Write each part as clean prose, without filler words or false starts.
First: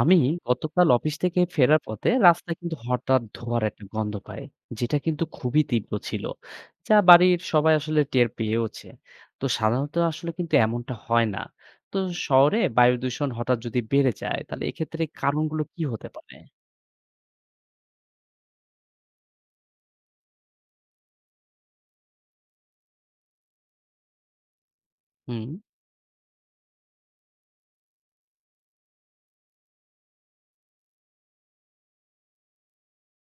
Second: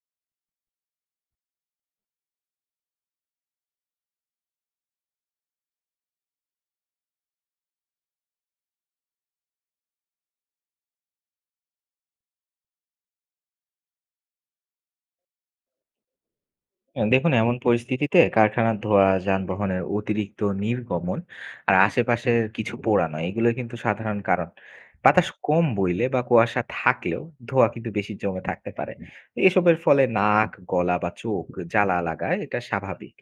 আমি গতকাল অফিস থেকে ফেরার পথে রাস্তায় কিন্তু হঠাৎ ধোঁয়ার একটা গন্ধ পাই, যেটা কিন্তু খুবই তীব্র ছিল, যা বাড়ির সবাই আসলে টের পেয়েওছে। তো সাধারণত আসলে কিন্তু এমনটা হয় না। তো শহরে বায়ু দূষণ হঠাৎ যদি বেড়ে যায় তাহলে এক্ষেত্রে কারণগুলো কি হতে পারে? হ্যাঁ, দেখুন এমন পরিস্থিতিতে কারখানার ধোঁয়া যানবাহনের অতিরিক্ত নির্গমন আর আশেপাশের কিছু পোড়ানো এগুলো কিন্তু সাধারণ কারণ। বাতাস হুম, কম বইলে বা কুয়াশা থাকলেও ধোঁয়া কিন্তু বেশি জমে থাকতে পারে। এসবের ফলে নাক গলা বা চোখ জ্বালা লাগায় এটা স্বাভাবিক।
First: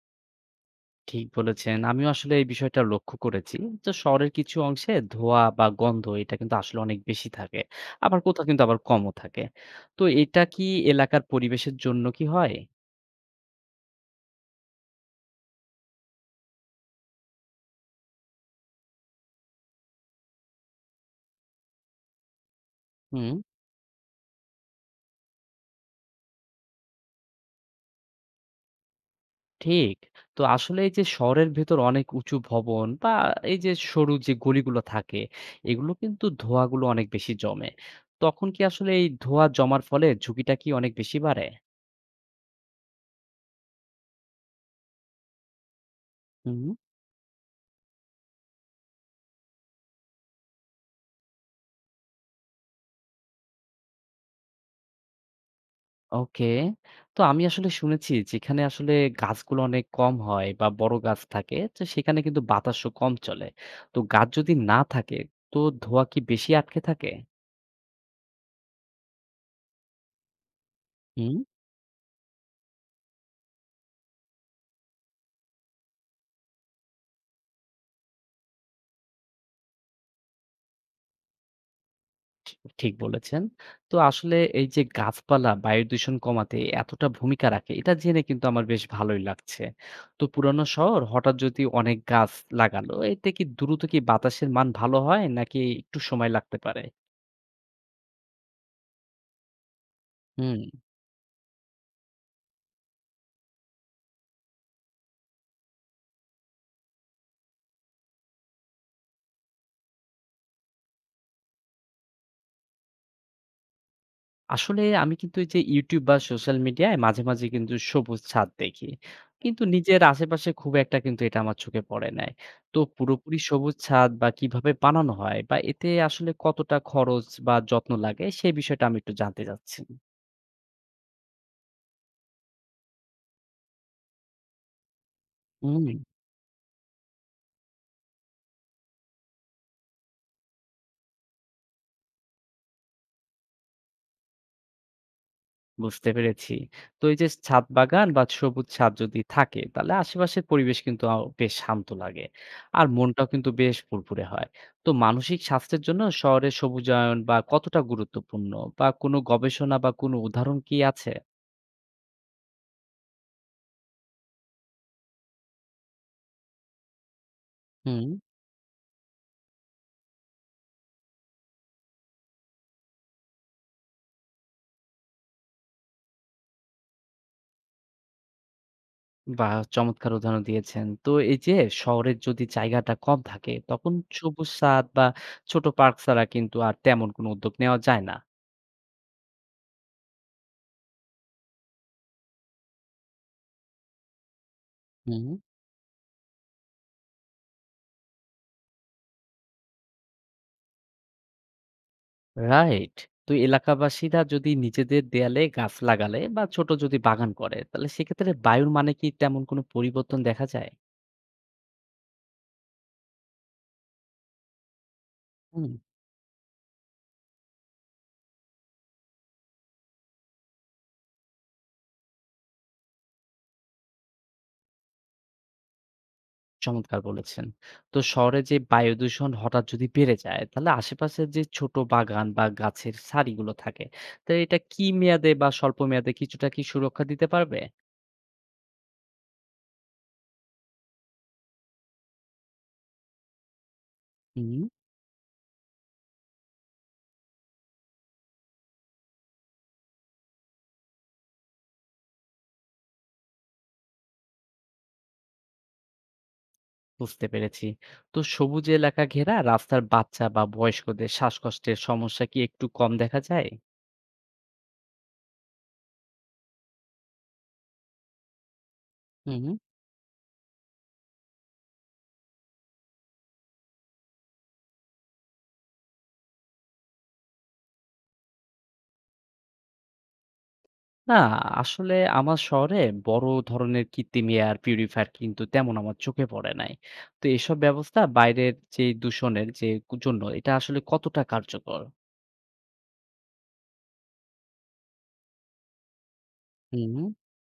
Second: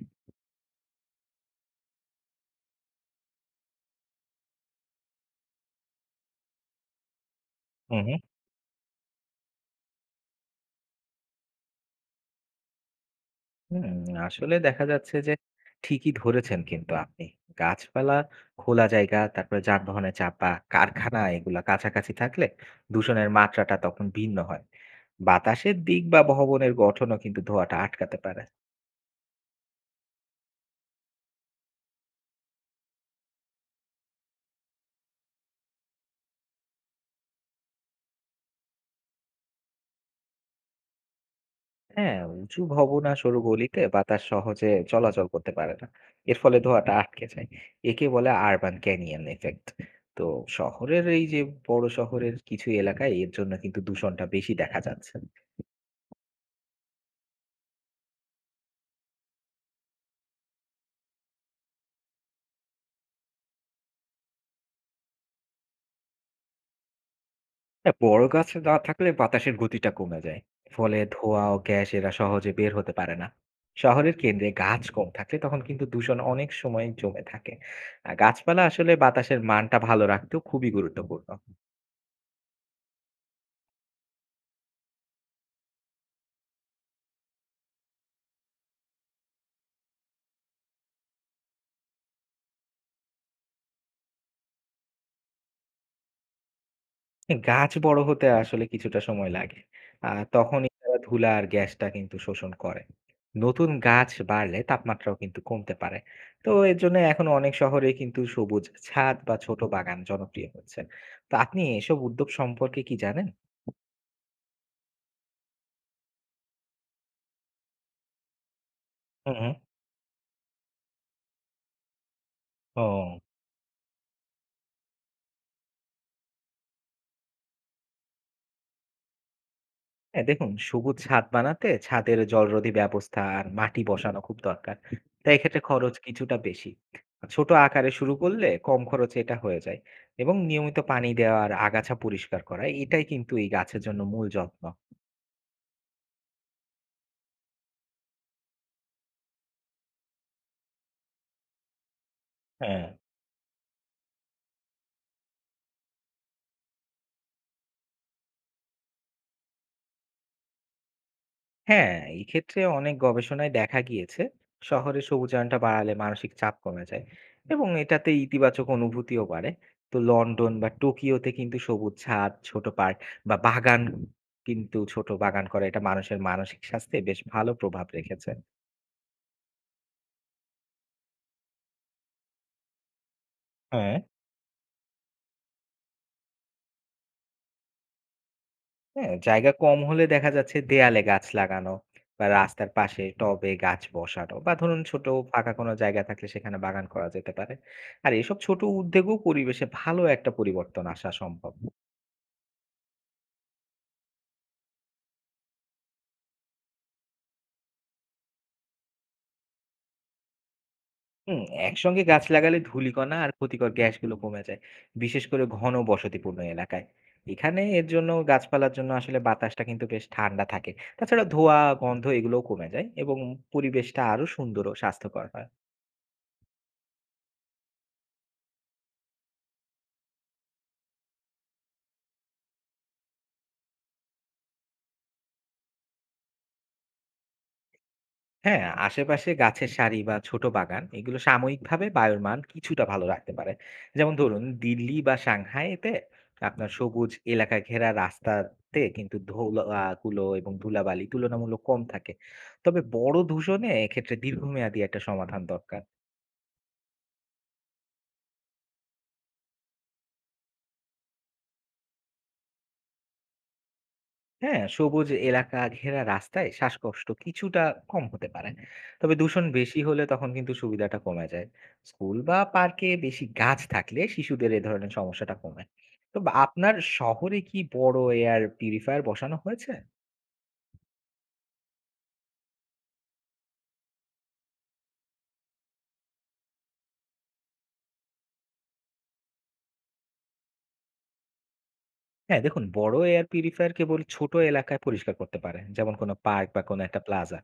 ঠিক বলেছেন, আমিও আসলে এই বিষয়টা লক্ষ্য করেছি। তো শহরের কিছু অংশে ধোঁয়া বা গন্ধ এটা কিন্তু আসলে অনেক বেশি থাকে, হুম আবার হুম কোথাও কিন্তু আবার কমও থাকে। তো এটা কি এলাকার পরিবেশের জন্য কি হয়? হুম, আসলে দেখা যাচ্ছে যে ঠিকই ধরেছেন কিন্তু আপনি। গাছপালা, খোলা জায়গা, তারপরে যানবাহনের চাপা, কারখানা এগুলা কাছাকাছি থাকলে দূষণের হুম, মাত্রাটা তখন ভিন্ন হয়। বাতাসের দিক বা ভবনের গঠনও কিন্তু ধোঁয়াটা আটকাতে পারে। ঠিক। তো আসলে এই যে শহরের ভেতর অনেক উঁচু ভবন বা এই যে সরু যে গলিগুলো থাকে, এগুলো কিন্তু ধোঁয়াগুলো অনেক বেশি জমে। তখন কি আসলে এই ধোঁয়া জমার ফলে ঝুঁকিটা কি অনেক বেশি বাড়ে? হ্যাঁ, উঁচু ভবন আর সরু গলিতে বাতাস সহজে চলাচল করতে পারে না। এর ফলে হুম। ধোঁয়াটা আটকে যায়। একে বলে আরবান ক্যানিয়ন ইফেক্ট। তো শহরের এই যে বড় শহরের কিছু এলাকায় এর জন্য কিন্তু দূষণটা বেশি দেখা যাচ্ছে। ওকে। তো আমি আসলে শুনেছি যেখানে আসলে গাছগুলো অনেক কম হয় বা বড় গাছ থাকে, তো সেখানে কিন্তু বাতাসও কম চলে। তো গাছ যদি না থাকে, তো ধোঁয়া কি বেশি আটকে থাকে? বড় গাছ না থাকলে বাতাসের গতিটা কমে যায়। ফলে হুম। ধোঁয়া ও গ্যাস এরা সহজে বের হতে পারে না। শহরের কেন্দ্রে গাছ কম থাকলে তখন কিন্তু দূষণ অনেক সময় জমে থাকে। গাছপালা আসলে বাতাসের মানটা ভালো রাখতেও খুবই গুরুত্বপূর্ণ। ঠি ঠিক বলেছেন। তো আসলে এই যে গাছপালা বায়ু দূষণ কমাতে এতটা ভূমিকা রাখে, এটা জেনে কিন্তু আমার বেশ ভালোই লাগছে। তো পুরানো শহর হঠাৎ যদি অনেক গাছ লাগালো, এতে কি দ্রুত কি বাতাসের মান ভালো হয় নাকি একটু সময় লাগতে পারে? গাছ বড় হতে আসলে কিছুটা সময় লাগে। আ হুম। তখনই তারা ধুলা আর গ্যাসটা কিন্তু শোষণ করে। নতুন গাছ বাড়লে তাপমাত্রাও কিন্তু কমতে পারে। তো এর জন্য এখন অনেক শহরেই কিন্তু সবুজ ছাদ বা ছোট বাগান জনপ্রিয় হচ্ছে। তো আপনি এসব উদ্যোগ সম্পর্কে কি জানেন? আসলে আমি কিন্তু এই যে YouTube বা সোশ্যাল মিডিয়ায় মাঝে মাঝে কিন্তু সবুজ ছাদ দেখি। হু, হু। কিন্তু নিজের আশেপাশে খুব একটা কিন্তু এটা আমার চোখে পড়ে নাই। তো ও। পুরোপুরি সবুজ ছাদ বা কিভাবে বানানো হয় বা এতে আসলে কতটা খরচ বা যত্ন লাগে সেই বিষয়টা আমি একটু জানতে চাচ্ছি। হ্যাঁ, দেখুন সবুজ ছাদ বানাতে ছাদের জলরোধী ব্যবস্থা আর মাটি বসানো খুব দরকার। তাই এক্ষেত্রে হুম। খরচ কিছুটা বেশি। ছোট আকারে শুরু করলে কম খরচে এটা হয়ে যায় এবং নিয়মিত পানি দেওয়া আর আগাছা পরিষ্কার করা এটাই কিন্তু এই গাছের জন্য মূল যত্ন। বুঝতে পেরেছি। তো এই যে ছাদ বাগান বা সবুজ ছাদ যদি থাকে তাহলে আশেপাশের পরিবেশ কিন্তু বেশ শান্ত লাগে। হ্যাঁ। আর মনটাও কিন্তু বেশ ফুরফুরে হয়। তো মানসিক স্বাস্থ্যের জন্য শহরের সবুজায়ন বা কতটা গুরুত্বপূর্ণ বা কোনো গবেষণা বা কোনো উদাহরণ কি আছে? হ্যাঁ, এই ক্ষেত্রে অনেক গবেষণায় দেখা গিয়েছে শহরে সবুজায়নটা বাড়ালে মানসিক চাপ কমে যায় এবং হুম। এটাতে ইতিবাচক অনুভূতিও বাড়ে। তো লন্ডন বা টোকিওতে কিন্তু সবুজ ছাদ ছোট পার্ক বা বাগান কিন্তু ছোট বাগান করা এটা মানুষের মানসিক স্বাস্থ্যে বেশ ভালো প্রভাব রেখেছে। বাহ! চমৎকার উদাহরণ দিয়েছেন। তো এই যে শহরের যদি জায়গাটা কম থাকে তখন হ্যাঁ। সবুজ ছাদ বা ছোট পার্ক ছাড়া কিন্তু আর তেমন কোনো উদ্যোগ নেওয়া যায় না। হ্যাঁ, জায়গা কম হলে দেখা যাচ্ছে দেয়ালে গাছ লাগানো বা রাস্তার পাশে টবে গাছ বসানো বা ধরুন ছোট হুম। ফাঁকা কোনো জায়গা থাকলে সেখানে বাগান করা যেতে পারে। আর এসব ছোট উদ্যোগও পরিবেশে ভালো একটা পরিবর্তন আসা সম্ভব। রাইট। তো এলাকাবাসীরা যদি নিজেদের দেয়ালে গাছ লাগালে বা ছোট যদি বাগান করে তাহলে সেক্ষেত্রে বায়ুর মানে কি তেমন কোনো পরিবর্তন দেখা যায়? হুম, একসঙ্গে গাছ লাগালে ধূলিকণা আর ক্ষতিকর গ্যাসগুলো কমে যায়, বিশেষ করে হুম, ঘন বসতিপূর্ণ এলাকায়। এখানে এর জন্য গাছপালার জন্য আসলে বাতাসটা কিন্তু বেশ ঠান্ডা থাকে। তাছাড়া ধোঁয়া গন্ধ এগুলোও কমে যায় এবং পরিবেশটা আরো সুন্দর ও স্বাস্থ্যকর হয়। চমৎকার বলেছেন। তো শহরে যে বায়ু দূষণ হঠাৎ যদি বেড়ে যায় তাহলে আশেপাশের যে ছোট বাগান বা গাছের সারিগুলো থাকে, তো এটা কি মেয়াদে বা স্বল্প মেয়াদে কিছুটা কি সুরক্ষা দিতে পারবে? হ্যাঁ, আশেপাশে গাছের সারি বা ছোট বাগান এগুলো সাময়িকভাবে বায়ুর মান কিছুটা ভালো রাখতে পারে। যেমন ধরুন হুম, দিল্লি বা সাংহাইতে আপনার সবুজ এলাকা ঘেরা রাস্তাতে কিন্তু ধুলো এবং ধুলাবালি তুলনামূলক কম থাকে। তবে বড় দূষণে এক্ষেত্রে দীর্ঘমেয়াদী একটা সমাধান দরকার। বুঝতে পেরেছি। তো সবুজ এলাকা ঘেরা রাস্তার বাচ্চা বা বয়স্কদের শ্বাসকষ্টের সমস্যা কি একটু কম দেখা যায়? হ্যাঁ, সবুজ এলাকা ঘেরা রাস্তায় শ্বাসকষ্ট কিছুটা কম হতে পারে। তবে দূষণ হুম। বেশি হলে তখন কিন্তু সুবিধাটা কমে যায়। স্কুল বা পার্কে বেশি গাছ থাকলে শিশুদের এ ধরনের সমস্যাটা কমে। তো বা আপনার শহরে কি বড় এয়ার পিউরিফায়ার বসানো হয়েছে? না, আসলে আমার শহরে বড় ধরনের কৃত্রিম এয়ার পিউরিফায়ার কিন্তু তেমন আমার চোখে পড়ে নাই। তো এসব ব্যবস্থা বাইরের যে দূষণের যে জন্য এটা আসলে কতটা কার্যকর? হ্যাঁ, দেখুন বড় এয়ার পিউরিফায়ার কেবল ছোট এলাকায় পরিষ্কার করতে পারে। যেমন কোনো পার্ক বা কোনো হুম, একটা প্লাজা।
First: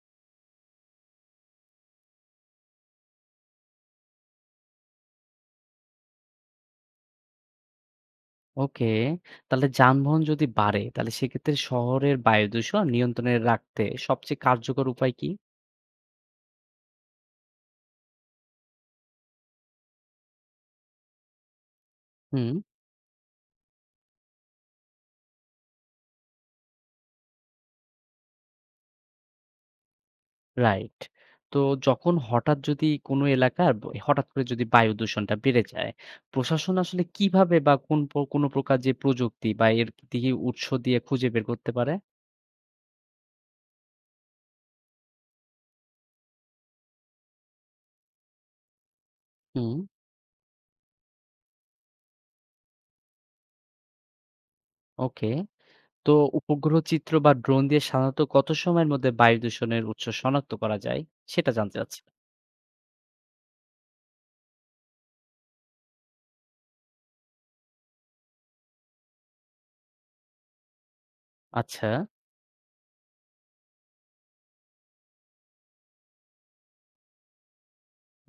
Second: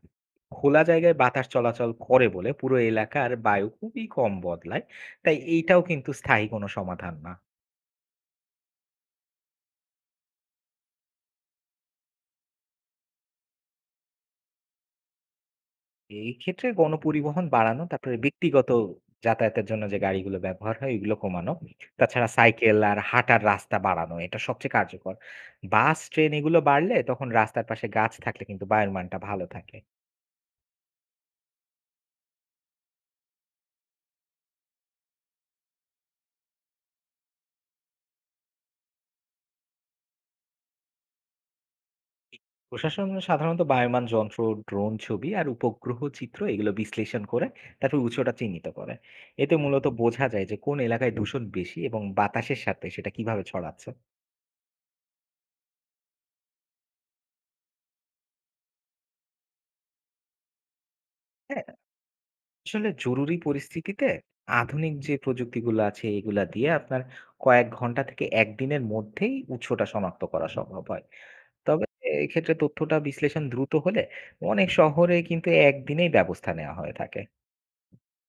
খোলা জায়গায় বাতাস চলাচল করে বলে পুরো এলাকার বায়ু খুবই কম বদলায়। তাই এইটাও কিন্তু স্থায়ী কোনো সমাধান না। ওকে। তাহলে যানবাহন যদি বাড়ে, তাহলে সেক্ষেত্রে শহরের বায়ু দূষণ নিয়ন্ত্রণে রাখতে সবচেয়ে কার্যকর উপায় কি? এই ক্ষেত্রে গণপরিবহন বাড়ানো, তারপরে ব্যক্তিগত যাতায়াতের জন্য যে গাড়িগুলো ব্যবহার হয়, এগুলো কমানো। তাছাড়া হুম। সাইকেল আর হাঁটার রাস্তা বাড়ানো, এটা সবচেয়ে কার্যকর। বাস, ট্রেন এগুলো বাড়লে তখন রাস্তার পাশে গাছ থাকলে কিন্তু বায়ুর মানটা ভালো থাকে। রাইট। তো যখন হঠাৎ যদি কোনো এলাকার ব হঠাৎ করে যদি বায়ু দূষণটা বেড়ে যায়, প্রশাসন আসলে কিভাবে বা কোনো প্রকার যে প্রযুক্তি বা এর দিকে উৎস দিয়ে খুঁজে বের করতে পারে? প্রশাসন সাধারণত বায়ুমান যন্ত্র, ড্রোন ছবি আর উপগ্রহ চিত্র এগুলো বিশ্লেষণ করে তারপর উৎসটা চিহ্নিত করে। এতে হুম, মূলত বোঝা যায় যে কোন এলাকায় দূষণ বেশি এবং বাতাসের সাথে সেটা কিভাবে ছড়াচ্ছে। ওকে। তো উপগ্রহ চিত্র বা ড্রোন দিয়ে সাধারণত কত সময়ের মধ্যে বায়ু দূষণের উৎস শনাক্ত করা যায়? সেটা হ্যাঁ? জানতে চাচ্ছি। আসলে জরুরি পরিস্থিতিতে আধুনিক যে প্রযুক্তিগুলো আছে এগুলা দিয়ে আপনার কয়েক ঘন্টা থেকে একদিনের মধ্যেই উৎসটা শনাক্ত করা সম্ভব হয়। তবে আচ্ছা। এক্ষেত্রে তথ্যটা বিশ্লেষণ দ্রুত হলে অনেক শহরে কিন্তু একদিনেই ব্যবস্থা নেওয়া হয়ে থাকে।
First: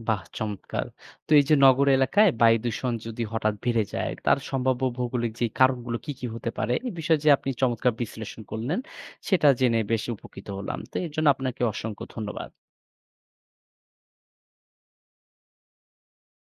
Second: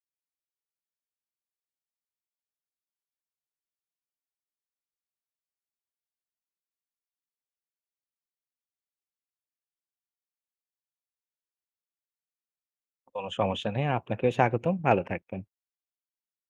বাহ! চমৎকার। তো এই যে নগর এলাকায় বায়ু দূষণ যদি হঠাৎ বেড়ে যায়, তার সম্ভাব্য ভৌগোলিক যে কারণগুলো কি, কি হতে পারে? এই বিষয়ে যে আপনি চমৎকার বিশ্লেষণ করলেন, সেটা জেনে বেশ উপকৃত হলাম। তো এর জন্য আপনাকে অসংখ্য ধন্যবাদ। কোনো সমস্যা নেই। আপনাকেও স্বাগতম। ভালো থাকবেন।